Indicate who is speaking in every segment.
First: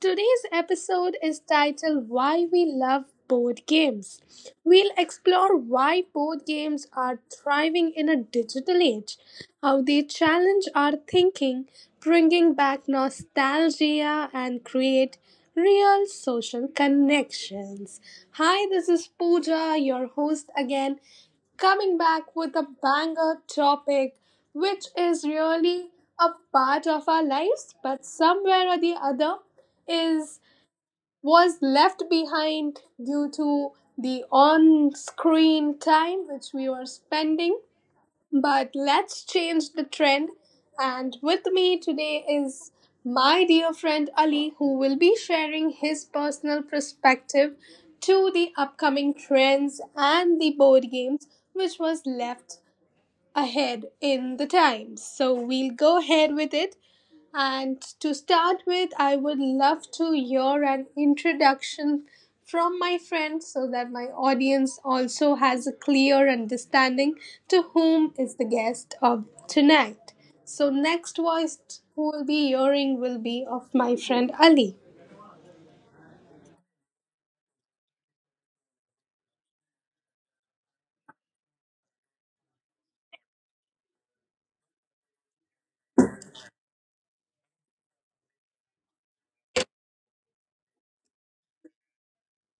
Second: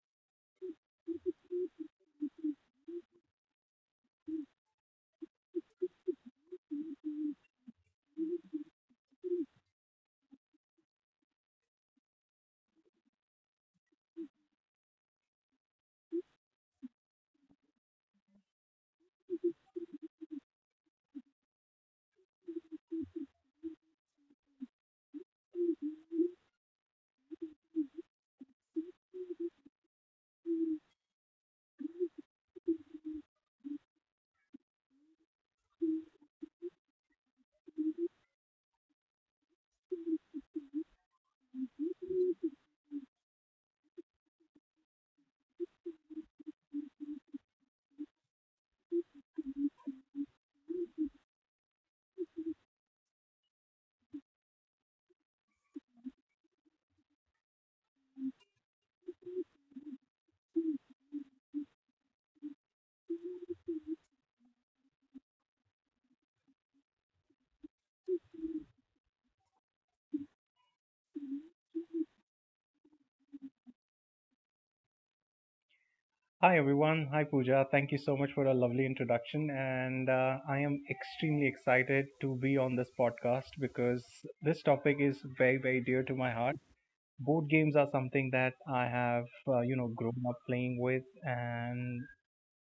Speaker 1: Today's episode is titled Why We Love Board Games. We'll explore why board games are thriving in a digital age, how they challenge our thinking, bringing back nostalgia, and create real social connections. Hi, this is Pooja, your host again, coming back with a banger topic, which is really a part of our lives, but somewhere or the other is was left behind due to the on-screen time which we were spending, but let's change the trend. And with me today is my dear friend Ali, who will be sharing his personal perspective to the upcoming trends and the board games which was left ahead in the times. So we'll go ahead with it. And to start with, I would love to hear an introduction from my friend so that my audience also has a clear understanding to whom is the guest of tonight. So, next voice who will be hearing will be of my friend Ali.
Speaker 2: Hi, everyone. Hi, Pooja. Thank you so much for a lovely introduction. And I am extremely excited to be on this podcast because this topic is very, very dear to my heart. Board games are something that I have, grown up playing with. And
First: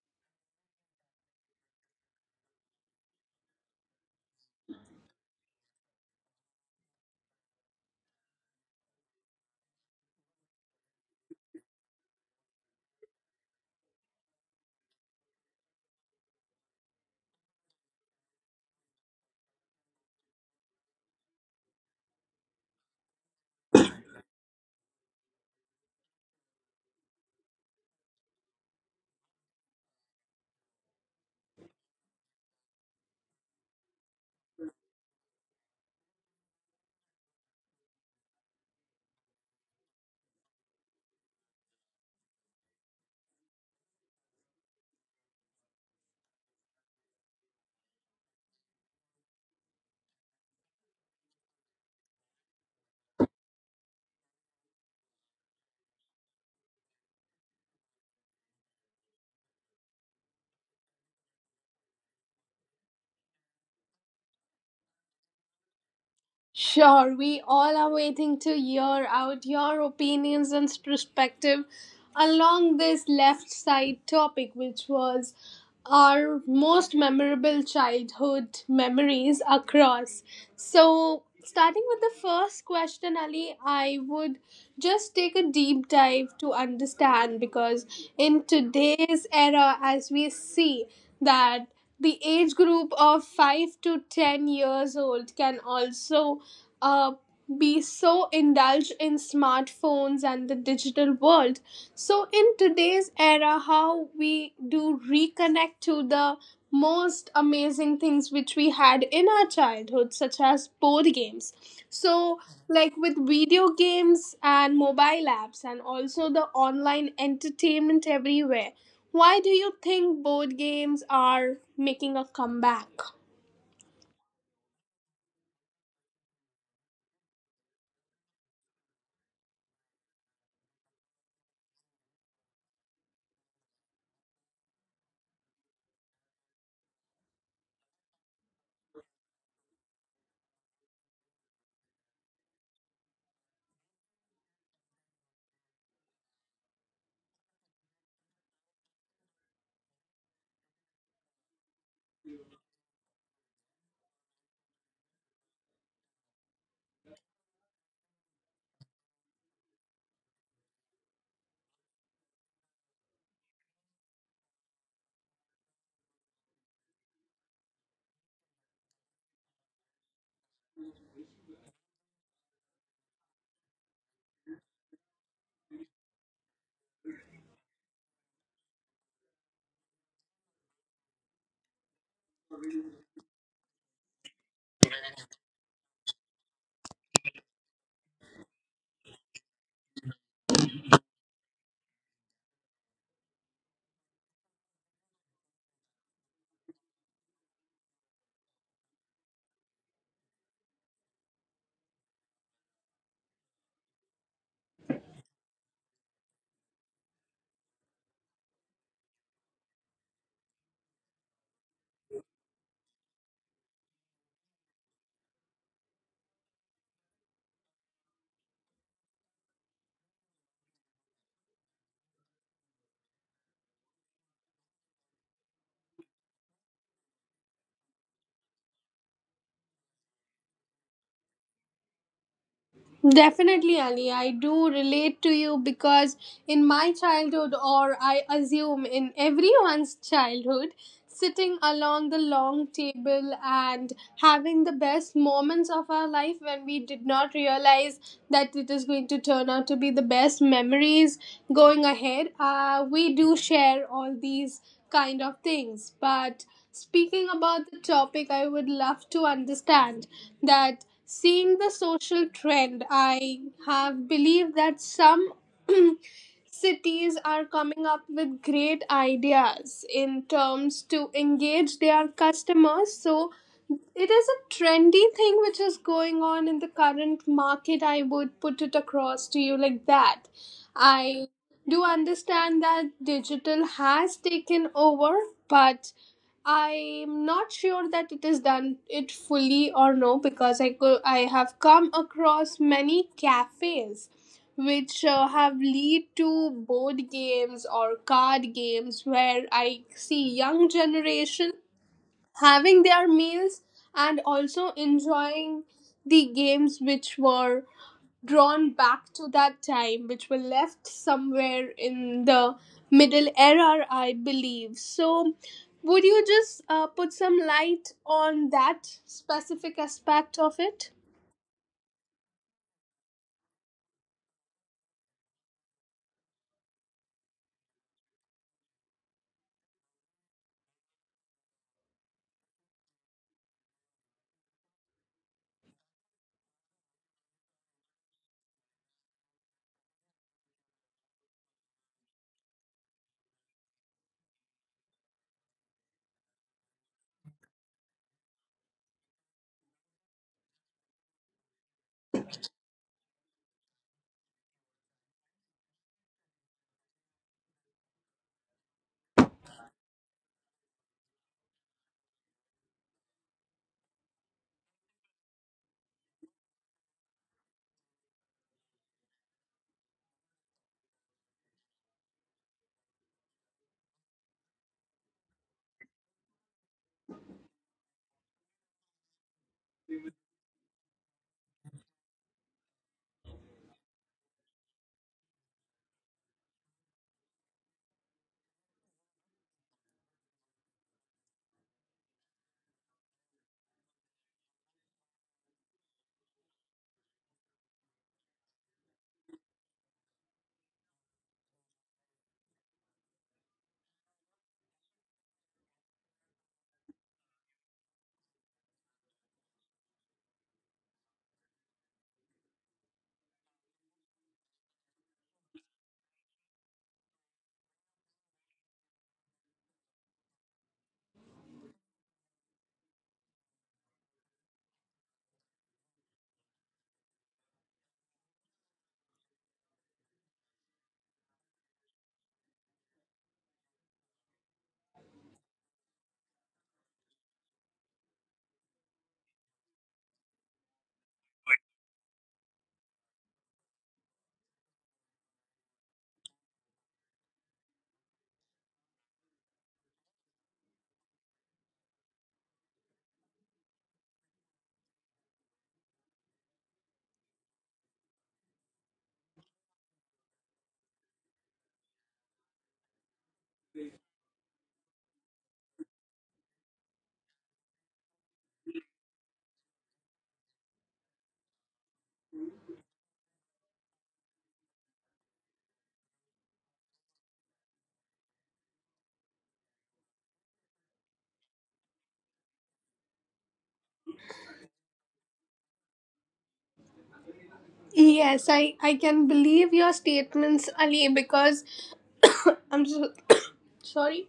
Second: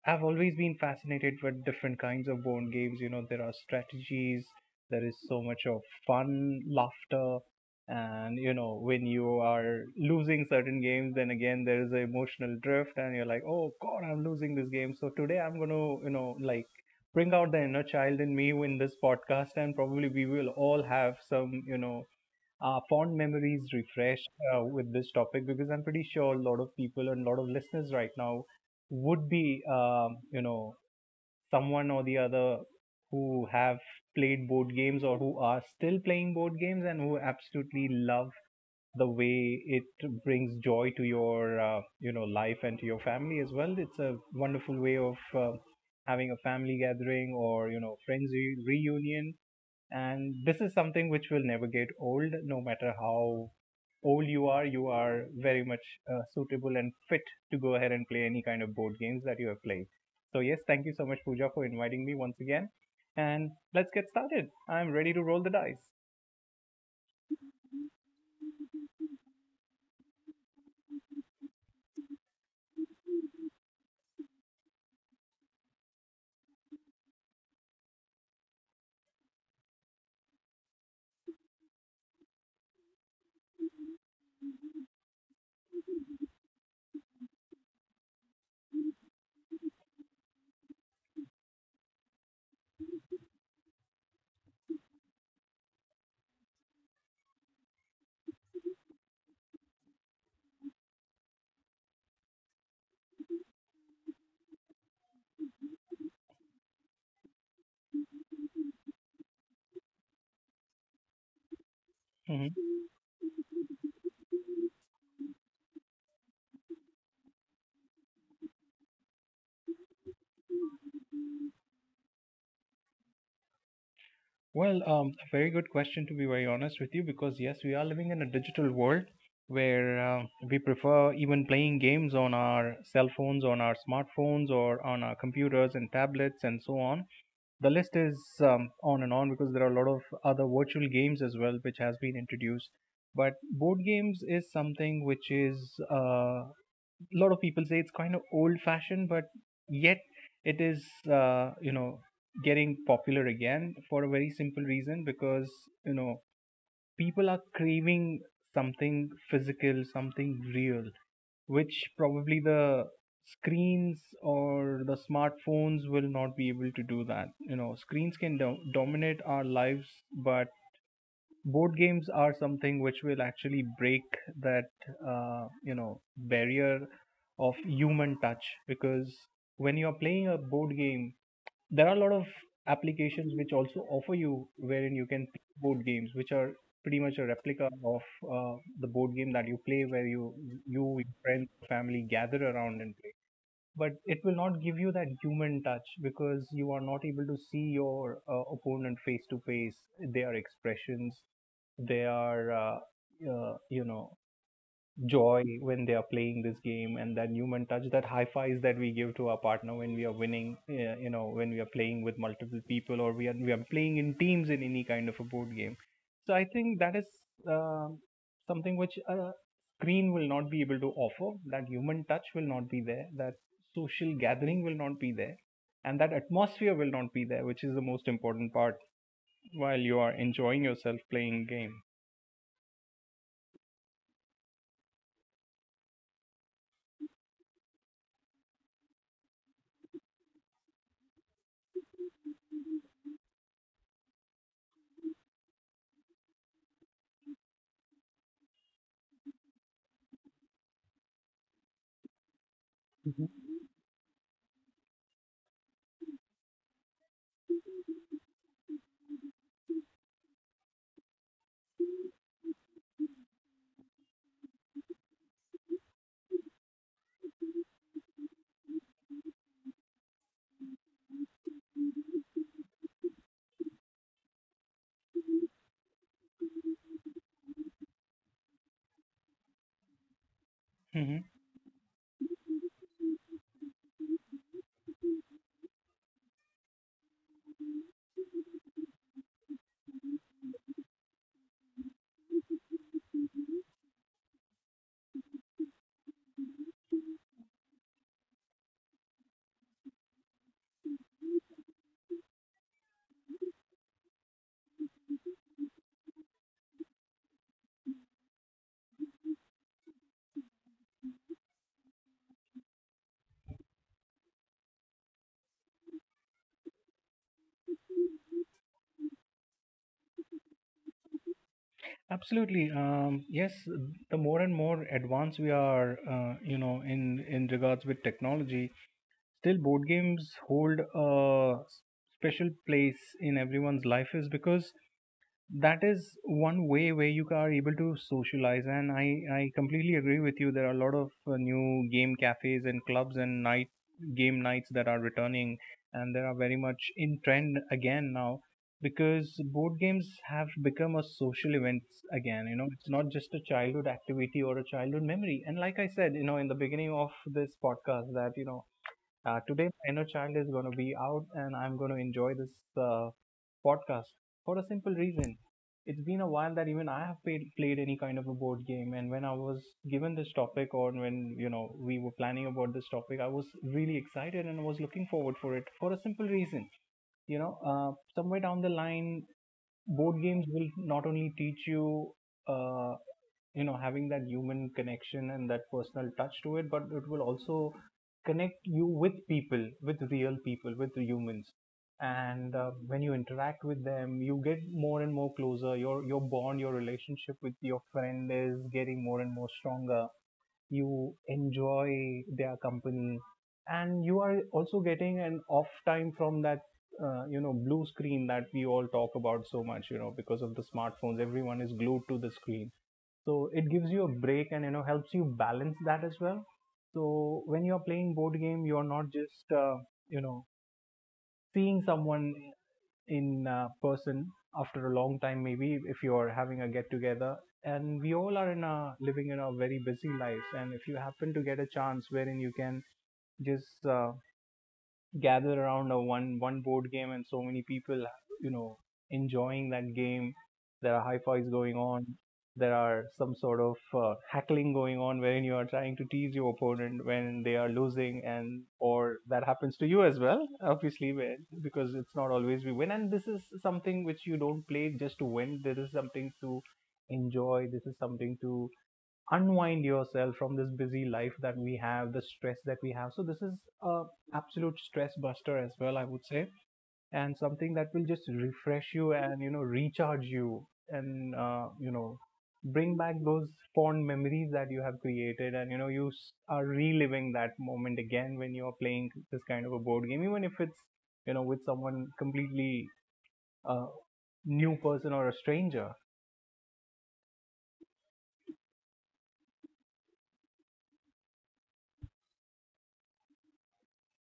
Speaker 2: I've always been fascinated with different kinds of board games. You know, there are strategies, there is so much of fun, laughter, and when you are losing certain games, then again there is an emotional drift, and you're like, oh god, I'm losing this game. So today I'm gonna, bring out the inner child in me in this podcast, and probably we will all have some, fond memories refreshed with this topic because I'm pretty sure a lot of people and a lot of listeners right now would be, someone or the other who have played board games or who are still playing board games and who absolutely love the way it brings joy to your, life and to your family as well. It's a wonderful way of having a family gathering or, friends reunion. And this is something which will never get old. No matter how old you are very much suitable and fit to go ahead and play any kind of board games that you have played. So, yes, thank you so much, Pooja, for inviting me once again. And let's get started. I'm ready to roll the dice.
Speaker 1: Sure, we all are waiting to hear out your opinions and perspective along this left side topic, which was our most memorable childhood memories across. So, starting with the first question, Ali, I would just take a deep dive to understand because in today's era, as we see that the age group of 5 to 10 years old can also uh, be so indulged in smartphones and the digital world. So, in today's era, how we do reconnect to the most amazing things which we had in our childhood, such as board games. So,
Speaker 2: Hmm.
Speaker 1: like with video games and mobile apps, and also the online entertainment everywhere, why do you think board games are making a comeback?
Speaker 2: Well, a very good question, to be very honest with you, because yes, we are living in a digital world where we prefer even playing games on our cell phones, on our smartphones, or on our computers and tablets and so on. The list is on and on because there are a lot of other virtual games as well which has been introduced, but board games is something which is, a lot of people say, it's kind of old fashioned, but yet it is, uh, you know getting popular again for a very simple reason, because you know people are craving something physical, something real, which probably the screens or the smartphones will not be able to do that. You know, screens can dominate our lives, but board games are something which will actually break that barrier of human touch. Because when you are playing a board game, there are a lot of applications which also offer you wherein you can play board games which are pretty much a replica of the board game that you play where you your friends, family gather around and play, but it will not give you that human touch because you are not able to see your opponent face to face, their expressions, their uh, you know joy when they are playing this game, and that human touch, that high fives that we give to our partner when we are winning. Yeah, you know, when we are playing with multiple people or we are playing in teams in any kind of a board game, so I think that is um something which a screen will not be able to offer. That human touch will not be there, that social gathering will not be there, and that atmosphere will not be there, which is the most important part while you are enjoying yourself playing game.
Speaker 1: Definitely, Ali. I do relate to you because in my childhood, or I assume in everyone's childhood, sitting along the long table and having the best moments of our life when we did not realize that it is going to turn out to be the best memories going ahead, we do share all these kind of things. But speaking about the topic, I would love to understand that seeing the social trend, I have believed that some cities are coming up with great ideas in terms to engage their customers, so it is a trendy thing which is going on in the current market. I would put it across to you like that.
Speaker 2: Mhm.
Speaker 1: I do understand that digital has taken over, but I'm not sure that it is done it fully or no, because I have come across many cafes which have lead to board games or card games where I see young generation having their meals and also enjoying the games which were drawn back to that time, which were left somewhere in the middle era, I believe. So would you just put some light on that specific aspect of it?
Speaker 2: Absolutely. Yes, the more and more advanced we are, in regards with technology, still board games hold a special place in everyone's life. Is because that is one way where you are able to socialize, and I completely agree with you, there are a lot of new game cafes and clubs and night game nights that are returning, and they are very much in trend again now because board games have become a social event again. You know, it's not just a childhood activity or a childhood memory. And like I said, you know, in the beginning of this podcast, that today, my inner child is going to be out and I'm going to enjoy this uh, podcast for a simple reason. It's been a while that even I have played any kind of a board game. And when I was given this topic, or when you know we were planning about this topic, I was really excited and was looking forward for it for a simple reason. You know, uh, somewhere down the line, board games will not only teach you uh, you know having that human connection and that personal touch to it, but it will also connect you with people, with real people, with humans. And when you interact with them, you get more and more closer, your bond, your relationship with your friend is getting more and more stronger, you enjoy their company, and you are also getting an off time from that, blue screen that we all talk about so much, you know, because of the smartphones everyone is glued to the screen. So it gives you a break and, you know, helps you balance that as well. So when you're playing board game, you're not just you know seeing someone in, person after a long time. Maybe if you are having a get together, and we all are in a living in a very busy lives, and if you happen to get a chance wherein you can just gather around a one board game, and so many people, you know, enjoying that game, there are high fives going on, there are some sort of hackling going on wherein you are trying to tease your opponent when they are losing, and or that happens to you as well obviously, because it's not always we win. And this is something which you don't play just to win. This is something to enjoy, this is something to unwind yourself from this busy life that we have, the stress that we have. So this is a absolute stress buster as well, I would say, and something that will just refresh you and, you know, recharge you, and bring back those fond memories that you have created. And you know are reliving that moment again when you are playing this kind of a board game, even if it's, you know, with someone completely uh, new person or a stranger.
Speaker 1: Yes, I can believe your statements, Ali, because I'm so sorry,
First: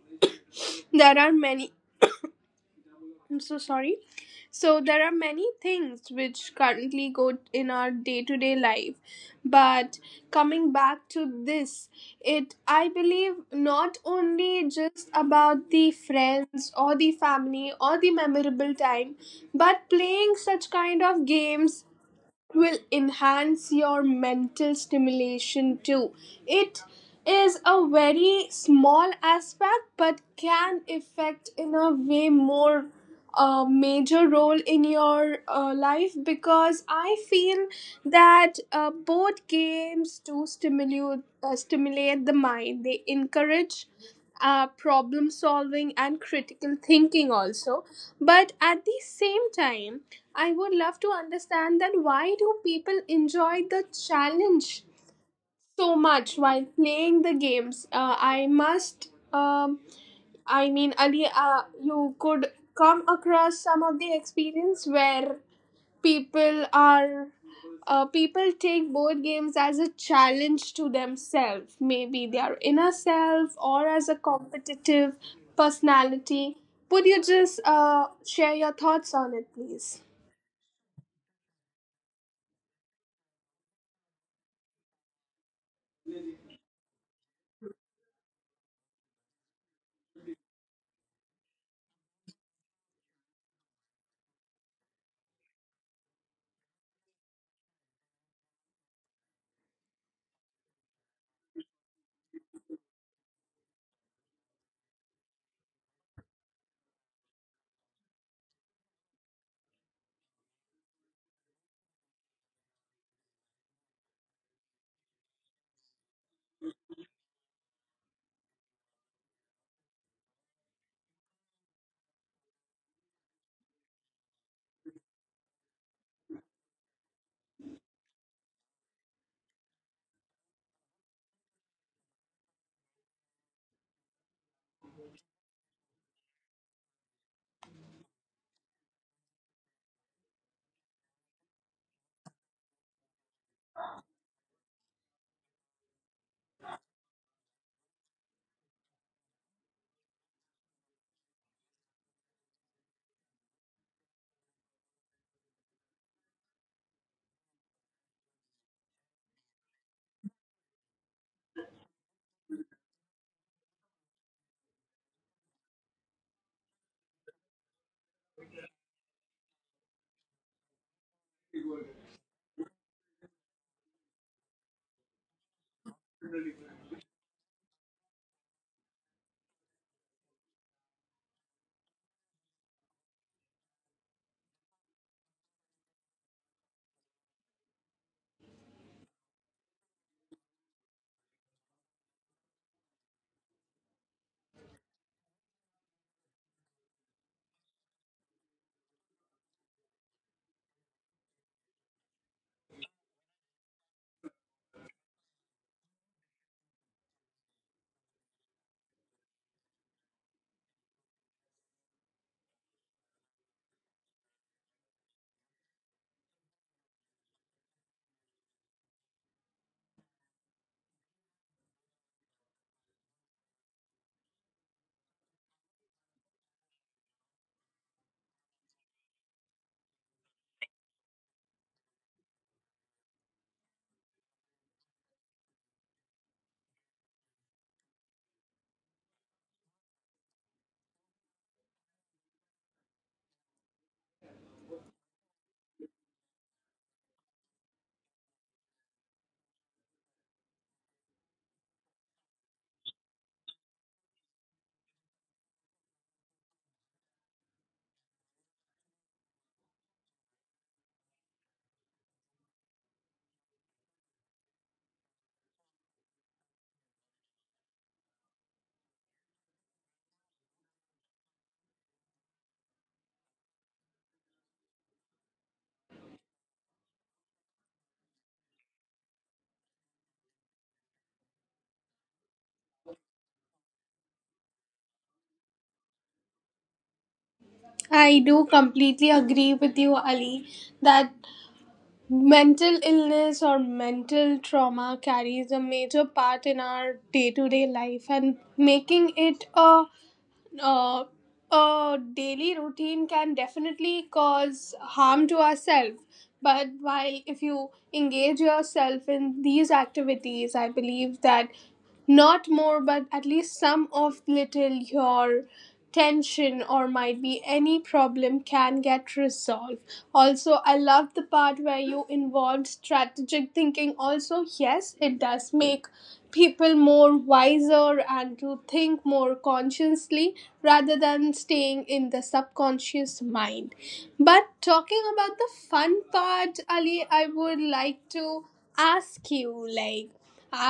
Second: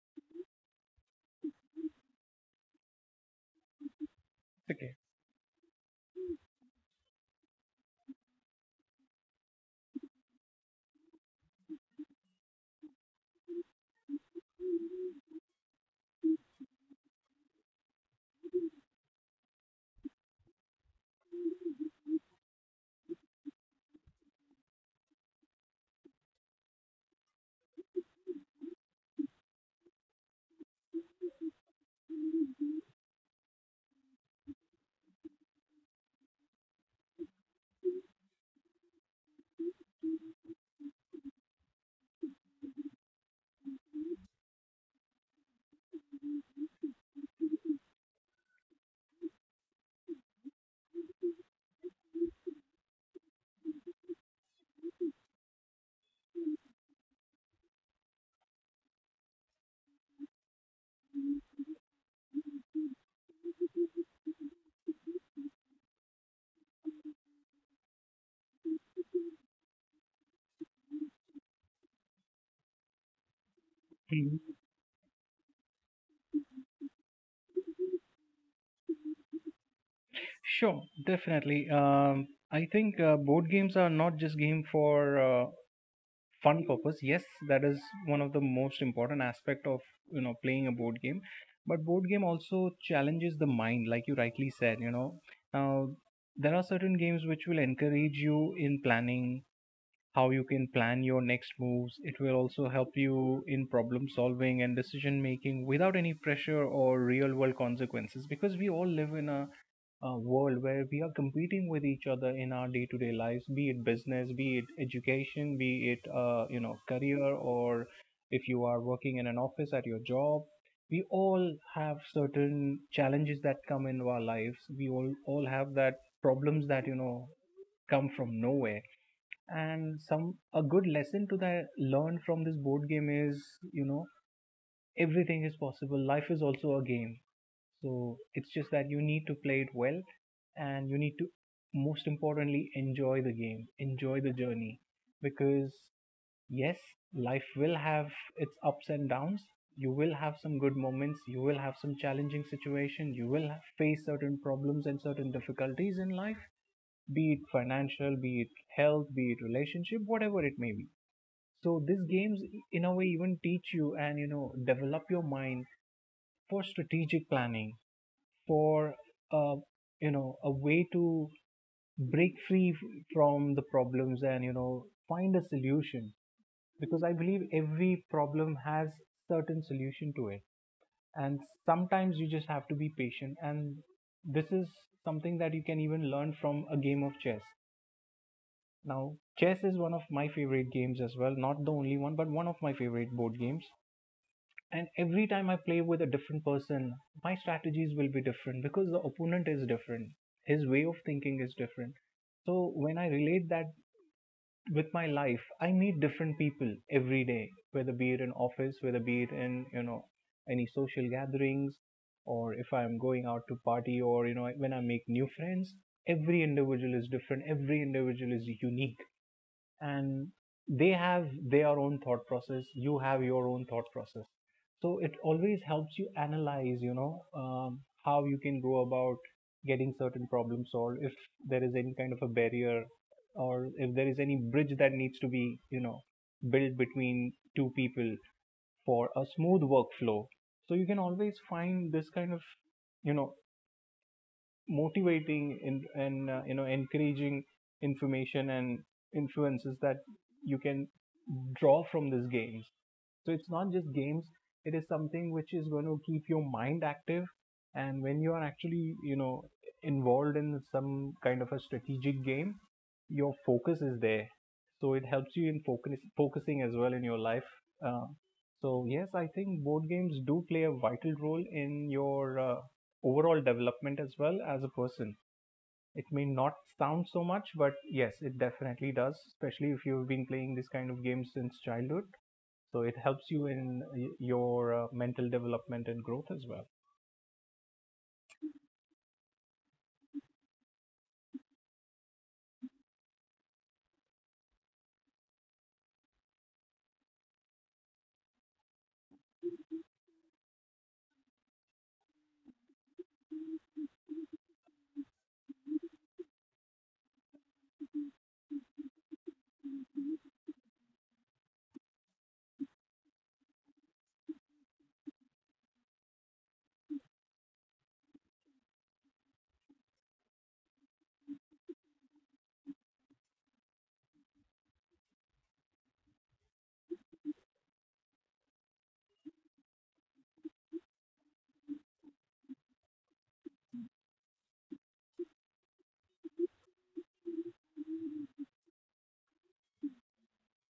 Speaker 1: there are many. I'm so sorry. So
Speaker 2: Okay.
Speaker 1: there are many things which currently go in our day-to-day life, but coming back to this, it I believe not only just about the friends or the family or the memorable time, but playing such kind of games will enhance your mental stimulation too. It is a very small aspect but can affect in a way more major role in your life, because I feel that both games do stimulate the mind. They encourage problem solving and critical thinking also, but at the same time I would love to understand that why do people enjoy the challenge so much while playing the games. I mean, Ali, you could come across some of the experience where people are people take board games as a challenge to themselves, maybe their inner self or as a competitive personality. Would you just share your thoughts on it, please?
Speaker 2: Sure, definitely. I think board games are not just game for fun purpose. Yes, that is one of the most important aspect of, you know, playing a board game. But board game also challenges the mind, like you rightly said. You know, now there are certain games which will encourage you in planning how you can plan your next moves. It will also help you in problem solving and decision making without any pressure or real world consequences, because we all live in a world where we are competing with each other in our day-to-day lives, be it business, be it education, be it, career, or if you are working in an office at your job. We all have certain challenges that come in our lives. We all have that problems that, you know, come from nowhere. And some a good lesson to that learn from this board game is, you know, everything is possible. Life is also a game, so it's just that you need to play it well, and you need to, most importantly, enjoy the game, enjoy the journey. Because, yes, life will have its ups and downs. You will have some good moments. You will have some challenging situation. You will face certain problems and certain difficulties in life, be it financial, be it health, be it relationship, whatever it may be. So these games, in a way, even teach you and, you know, develop your mind for strategic planning, for uh, a way to break free from the problems and, you know, find a solution. Because I believe every problem has certain solution to it. And sometimes you just have to be patient. And this is something that you can even learn from a game of chess. Now chess is one of my favorite games as well, not the only one, but one of my favorite board games. And every time I play with a different person, my strategies will be different because the opponent is different. His way of thinking is different. So when I relate that with my life, I meet different people every day, whether be it in office, whether be it in, you know, any social gatherings, or if I'm going out to party, or, you know, when I make new friends. Every individual is different. Every individual is unique, and they have their own thought process. You have your own thought process, so it always helps you analyze, how you can go about getting certain problems solved if there is any kind of a barrier, or if there is any bridge that needs to be, built between two people for a smooth workflow. So you can always find this kind of, you know motivating and encouraging information and influences that you can draw from these games. So it's not just games, it is something which is going to keep your mind active. And when you are actually, you know, involved in some kind of a strategic game, your focus is there. So it helps you in focusing as well in your life. Uh, so yes, I think board games do play a vital role in your overall development as well as a person. It may not sound so much, but yes, it definitely does, especially if you've been playing this kind of game since childhood. So it helps you in your mental development and growth as well.
Speaker 1: I do completely agree with you, Ali, that mental illness or mental trauma carries a major part in our day-to-day life, and making it uh, a daily routine can definitely cause harm to ourselves. But while if you engage yourself in these activities, I believe that not more but at least some of little your tension or might be any problem can get resolved. Also, I love the part where you involved strategic thinking. Also, yes, it does make people more wiser and to think more consciously rather than staying in the subconscious mind. But talking about the fun part, Ali, I would like to ask you like,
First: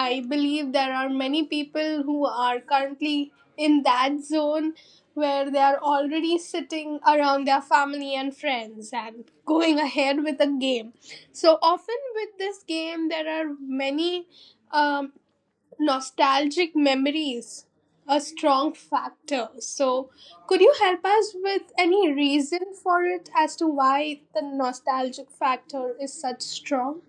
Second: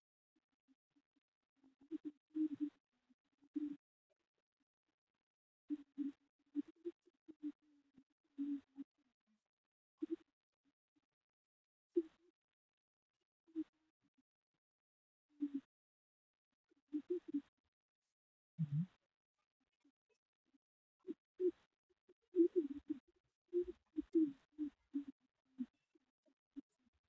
Speaker 1: I believe there are many people who are currently in that zone where they are already sitting around their family and friends and going ahead with a game. So often with this game, there are many um, nostalgic memories, a strong factor. So, could you help us with any reason for it as to why the nostalgic factor is such strong?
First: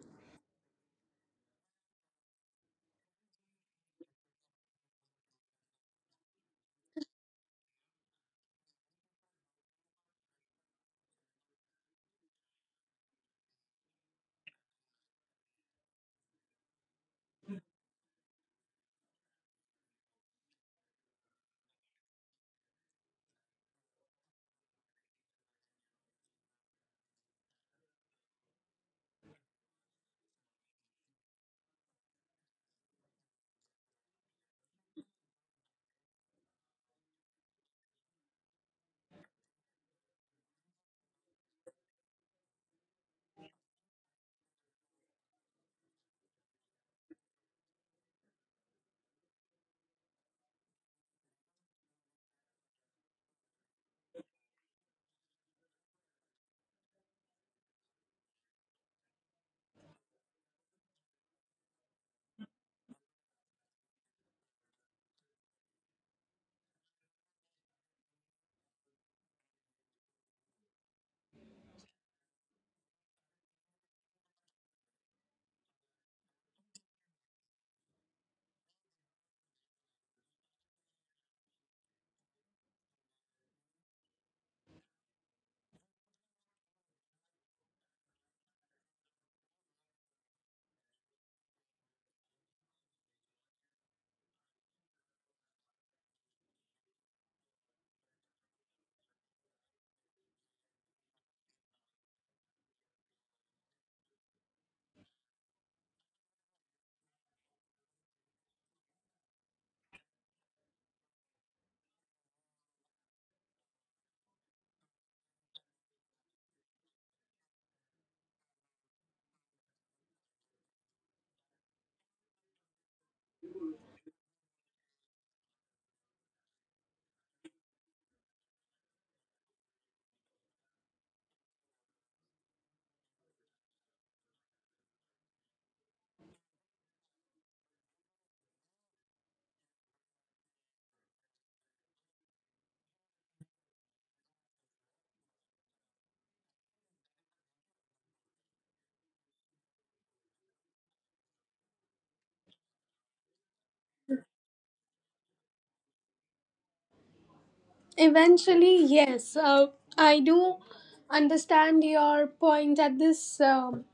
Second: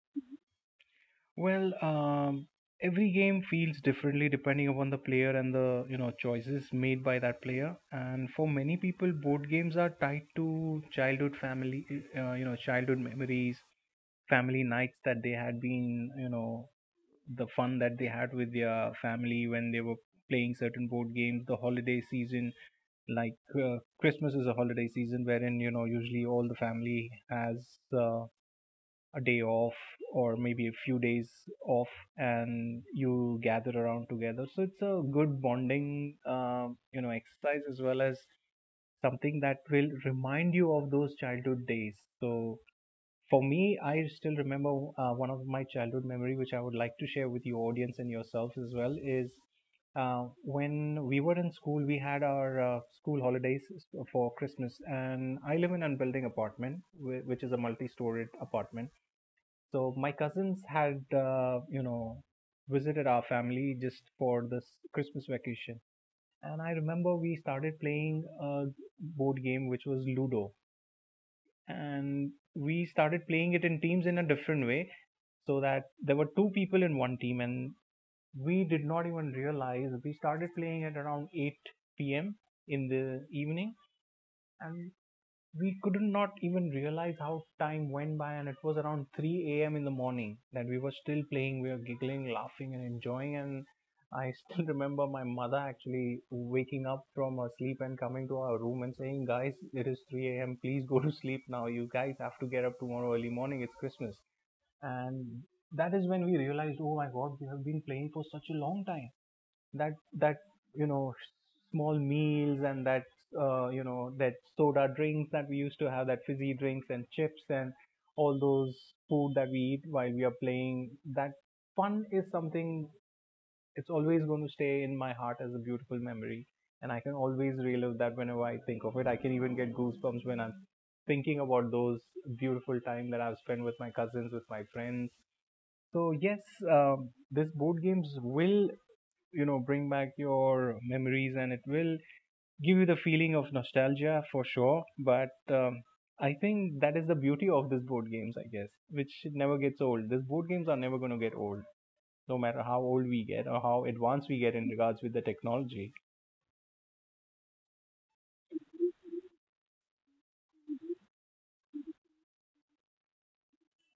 Speaker 2: Well, um, every game feels differently depending upon the player and the, you know, choices made by that player. And for many people, board games are tied to childhood family, you know, childhood memories, family nights that they had been, you know, the fun that they had with their family when they were playing certain board games, the holiday season. Like Christmas is a holiday season wherein, you know, usually all the family has uh, a day off, or maybe a few days off, and you gather around together. So it's a good bonding you know exercise, as well as something that will remind you of those childhood days. So for me, I still remember one of my childhood memory, which I would like to share with your audience and yourself as well, is when we were in school, we had our school holidays for Christmas, and I live in an building apartment, which is a multi-storied apartment. So my cousins had, you know, visited our family just for this Christmas vacation, and I remember we started playing a board game which was Ludo, and we started playing it in teams in a different way, so that there were two people in one team, and we did not even realize we started playing at around 8 p.m. in the evening, and we couldn't not even realize how time went by, and it was around 3 a.m. in the morning that we were still playing. We were giggling, laughing and enjoying, and I still remember my mother actually waking up from her sleep and coming to our room and saying, "Guys, it is 3 a.m. Please go to sleep now. You guys have to get up tomorrow early morning. It's Christmas." And that is when we realized, oh my god, we have been playing for such a long time. That that you know small meals, and that you know that soda drinks that we used to have, that fizzy drinks and chips, and all those food that we eat while we are playing, that fun is something, it's always going to stay in my heart as a beautiful memory. And I can always relive that. Whenever I think of it, I can even get goosebumps when I'm thinking about those beautiful time that I've spent with my cousins, with my friends. So yes, this board games will, you know, bring back your memories, and it will give you the feeling of nostalgia for sure. But um, I think that is the beauty of these board games, I guess, which never gets old. These board games are never going to get old, no matter how old we get or how advanced we get in regards with the technology.
Speaker 1: Eventually, yes. I do understand your point at this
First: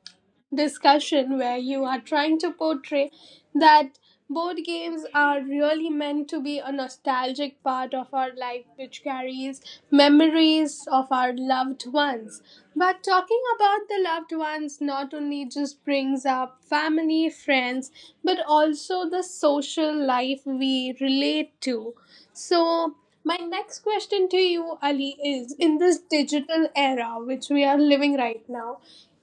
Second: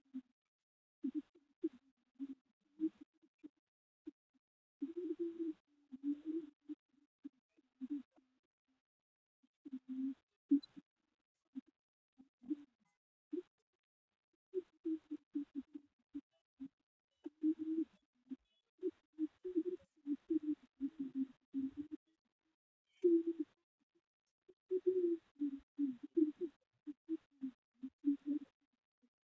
Speaker 1: discussion where you are trying to portray that board games are really meant to be a nostalgic part of our life which carries memories of our loved ones. But talking about the loved ones not only just brings up family, friends, but also the social life we relate to. So, my next question to you, Ali, is in this digital era which we are living right now,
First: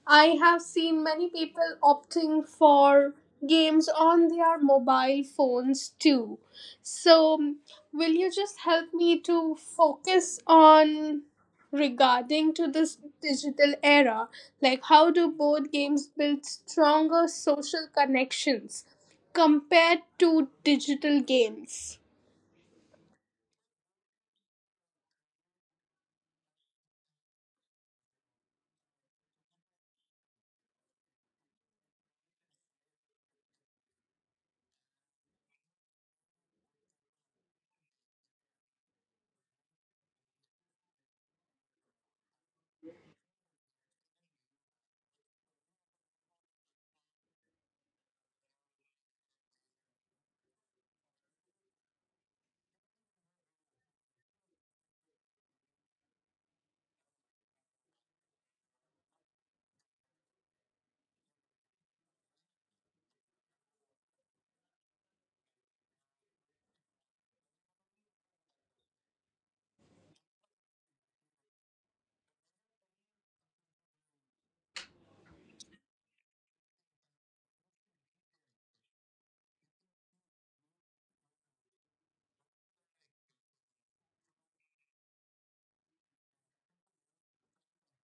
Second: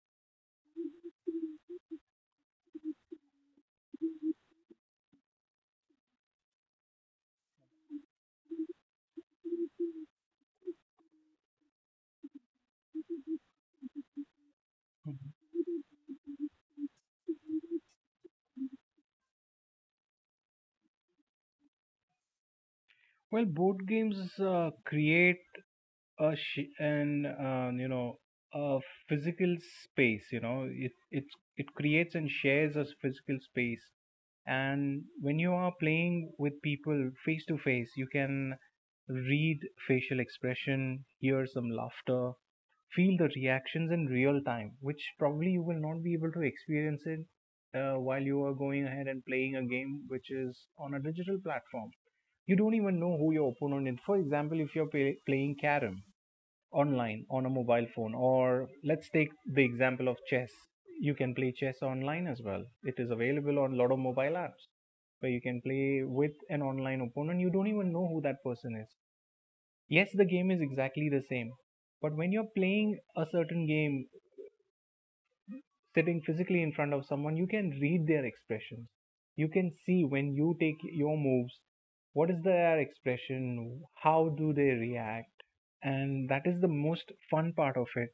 Speaker 1: I have seen many people opting for games on their mobile phones too. So, will you just help me to focus on regarding to this digital era, like how do
Speaker 2: Mhm.
Speaker 1: board games build stronger social connections compared to digital games?
Speaker 2: Well, board games create a sh- and you know a physical space. You know, it creates and shares a physical space, and when you are playing with people face to face, you can read facial expression, hear some laughter, feel the reactions in real time, which probably you will not be able to experience it while you are going ahead and playing a game which is on a digital platform. You don't even know who your opponent is. For example, if you're playing carom online on a mobile phone, or let's take the example of chess. You can play chess online as well. It is available on a lot of mobile apps where you can play with an online opponent. You don't even know who that person is. Yes, the game is exactly the same, but when you're playing a certain game sitting physically in front of someone, you can read their expressions. You can see when you take your moves, what is their expression, how do they react, and that is the most fun part of it.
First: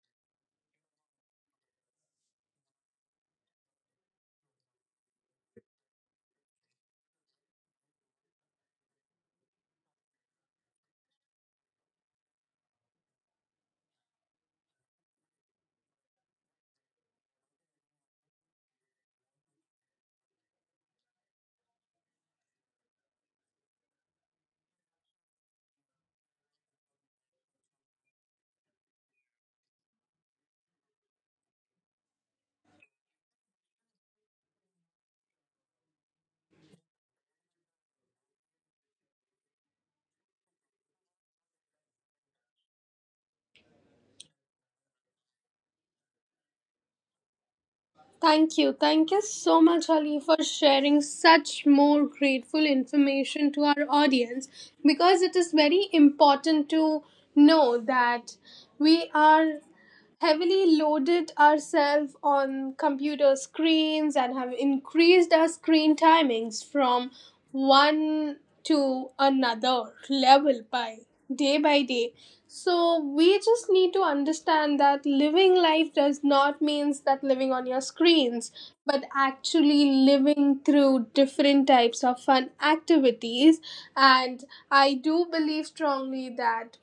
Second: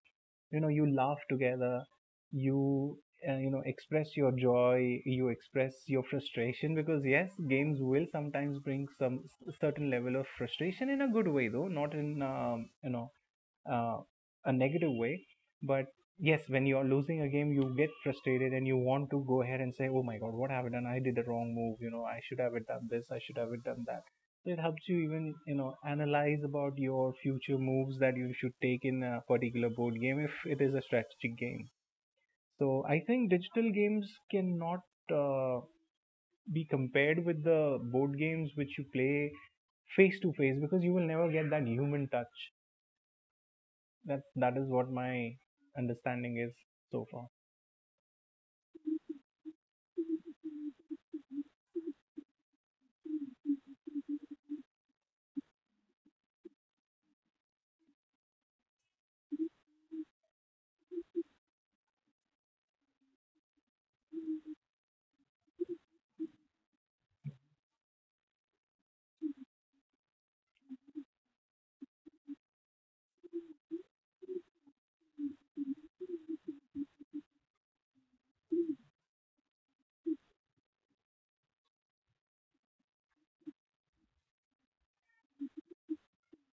Speaker 2: You know, you laugh together, you you know express your joy, you express your frustration, because yes, games will sometimes bring some certain level of frustration in a good way though, not in, uh, a negative way. But yes, when you're losing a game, you get frustrated and you want to go ahead and say, oh my god, what have I done, I did the wrong move, you know, I should have done this, I should have done that. So it helps you even, you know, analyze about your future moves that you should take in a particular board game if it is a strategic game. So I think digital games cannot uh, be compared with the board games which you play face to face, because you will never get that human touch. That is what my understanding is so far.
Speaker 1: Thank you. Thank you so much, Ali, for sharing such more grateful information to our audience, because it is very important to know that we are heavily loaded ourselves on computer screens and have increased our screen timings from one to another level by day by day. So we just need to understand that living life does not means that living on your screens, but actually living through different types of fun activities. And I do believe strongly that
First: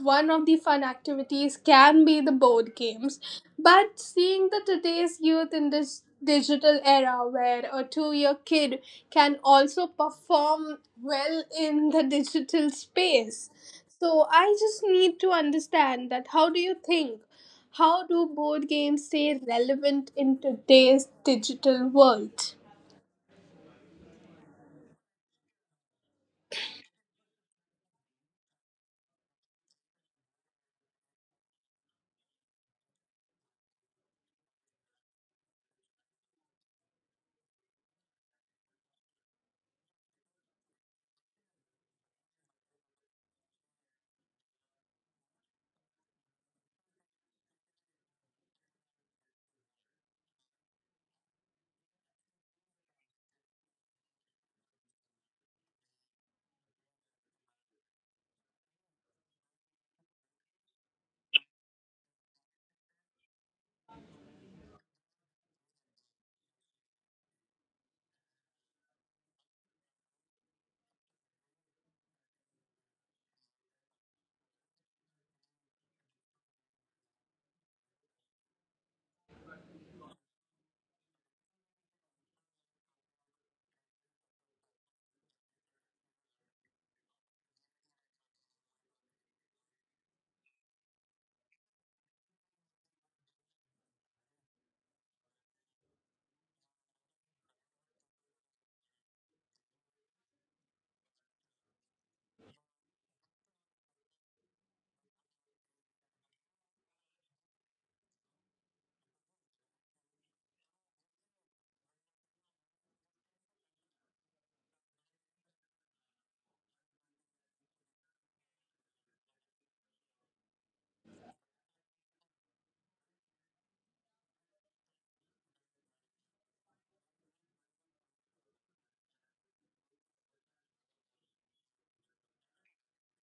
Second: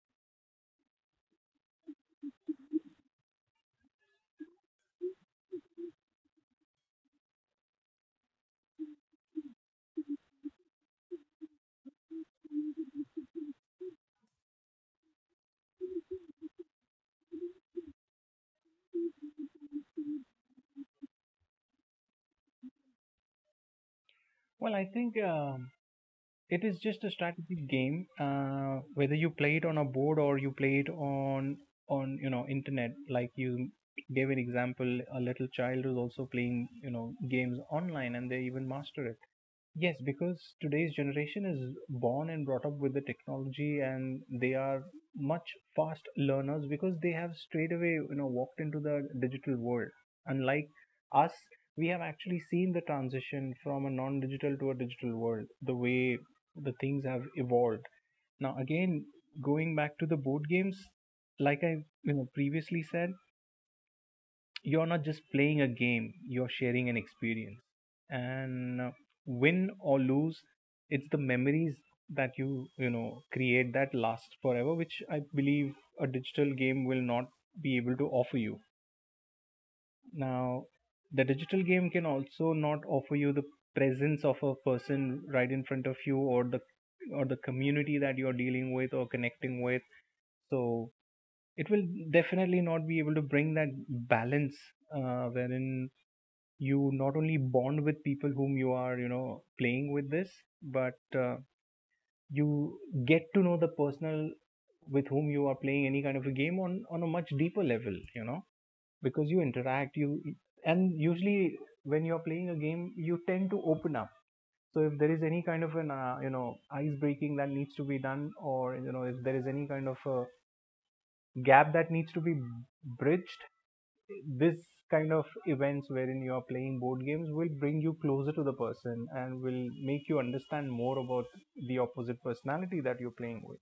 Speaker 1: one of the fun activities can be the board games. But seeing the today's youth in this digital era where a 2 year kid can also perform well in the digital space. So I just need to understand that how do you think? How do board games stay relevant in today's digital world?
Speaker 2: Well, I think It is just a strategy game. Whether you play it on a board or you play it on you know internet, like you gave an example, a little child who's also playing, you know, games online, and they even master it. Yes, because today's generation is born and brought up with the technology, and they are much fast learners because they have straight away, you know, walked into the digital world. Unlike us, we have actually seen the transition from a non-digital to a digital world, the way the things have evolved. Now, again, going back to the board games, like I, you know, previously said, you're not just playing a game, you're sharing an experience, and win or lose, it's the memories that you know, create that last forever, which I believe a digital game will not be able to offer you. Now, the digital game can also not offer you the presence of a person right in front of you, or the community that you're dealing with or connecting with. So it will definitely not be able to bring that balance, wherein you not only bond with people whom you are, you know, playing with this, but you get to know the personal with whom you are playing any kind of a game on a much deeper level, you know, because you interact you, and usually when you are playing a game, you tend to open up. So if there is any kind of an you know ice breaking that needs to be done, or you know, if there is any kind of a gap that needs to be bridged, this kind of events wherein you are playing board games will bring you closer to the person and will make you understand more about the opposite personality that you're playing with.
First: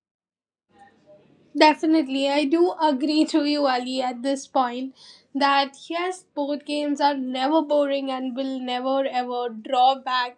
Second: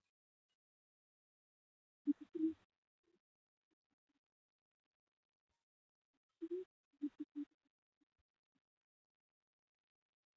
Speaker 1: Definitely, I do agree to you, Ali, at this point that yes, board games are never boring and will never ever draw back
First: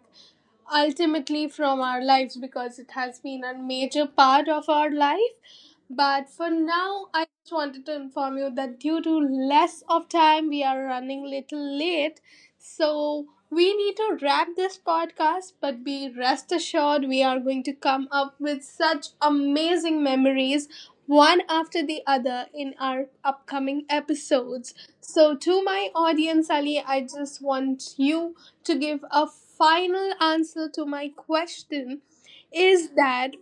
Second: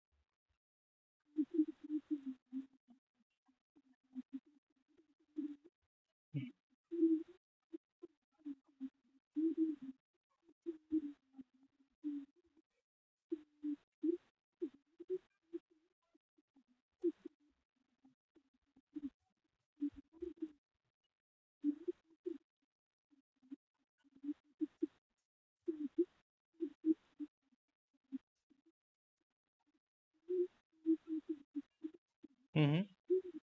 Speaker 1: ultimately from our lives because it has been a major part of our life. But for now, I just wanted to inform you that due to less of time, we are running little late. So we need to wrap this podcast, but be rest assured we are going to come up with such amazing memories one after the other in our upcoming episodes. So to my audience, Ali, I just want you to give a final answer to my question
Speaker 2: Mm-hmm.
Speaker 1: is that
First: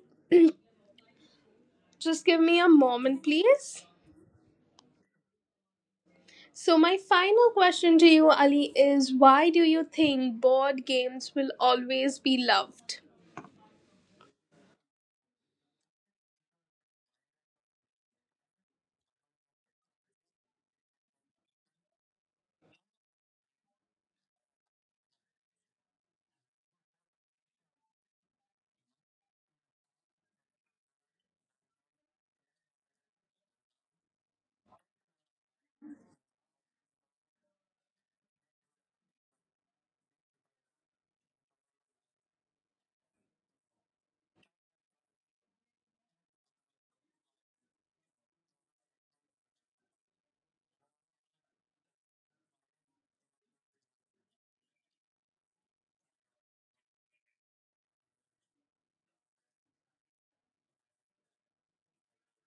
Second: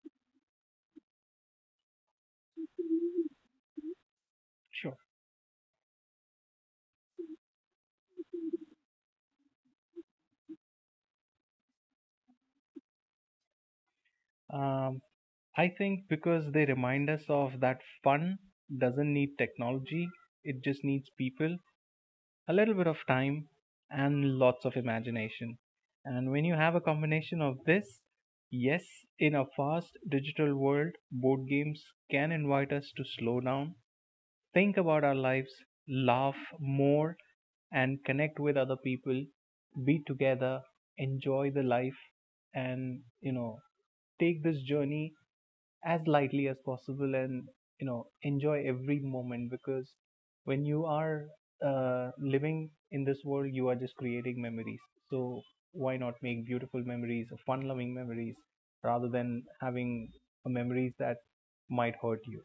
Speaker 1: just give me a moment, please.
Speaker 2: Sure.
Speaker 1: So, my final question to you, Ali, is why do you think board games will always be loved?
Speaker 2: Um, I think because they remind us of that fun doesn't need technology, it just needs people, a little bit of time, and lots of imagination. And when you have a combination of this, yes, in a fast digital world, board games can invite us to slow down, think about our lives, laugh more, and connect with other people, be together, enjoy the life, and, you know, take this journey as lightly as possible, and, you know, enjoy every moment. Because when you are living in this world, you are just creating memories. So why not make beautiful memories, fun loving memories, rather than having memories that might hurt you?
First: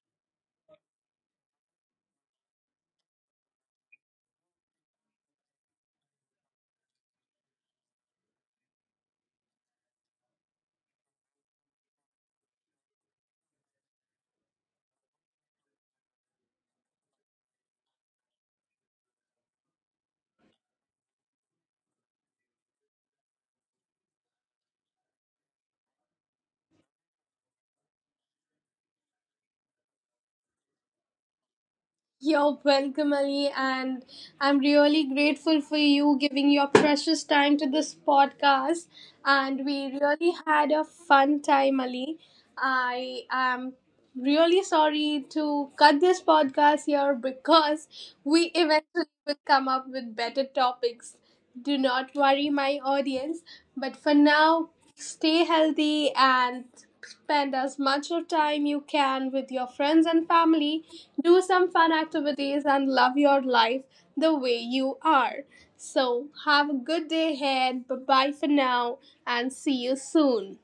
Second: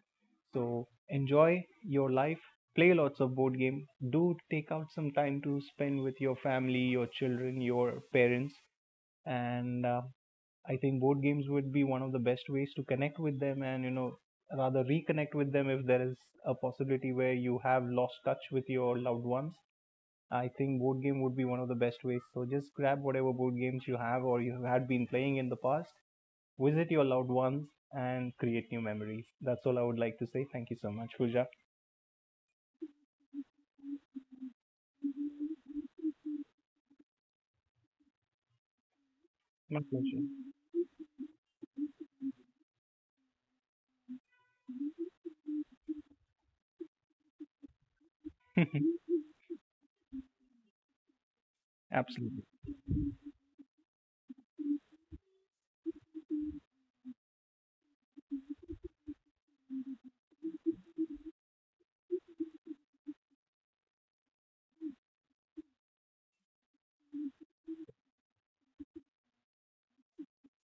Speaker 2: So enjoy your life, play lots of board game, do take out some time to spend with your family, your children, your parents, and I think board games would be one of the best ways to connect with them, and, you know, rather reconnect with them if there is a possibility where you have lost touch with your loved ones. I think board game would be one of the best ways. So just grab whatever board games you have or you had been playing in the past, visit your loved ones, and create new memories. That's all I would like to say. Thank you so much, Pooja.
Speaker 1: You're welcome, Ali, and I'm really grateful for you giving your precious time to this podcast. And
Speaker 2: My
Speaker 1: we
Speaker 2: pleasure.
Speaker 1: really had a fun time, Ali. I am really sorry to cut this podcast here because we eventually will come up with better topics. Do not
Speaker 2: Absolutely.
Speaker 1: worry, my audience. But for now, stay healthy and spend as much of time you can with your friends and family. Do some fun activities and love your life the way you are. So, have a good day ahead. Bye bye for now and see you soon.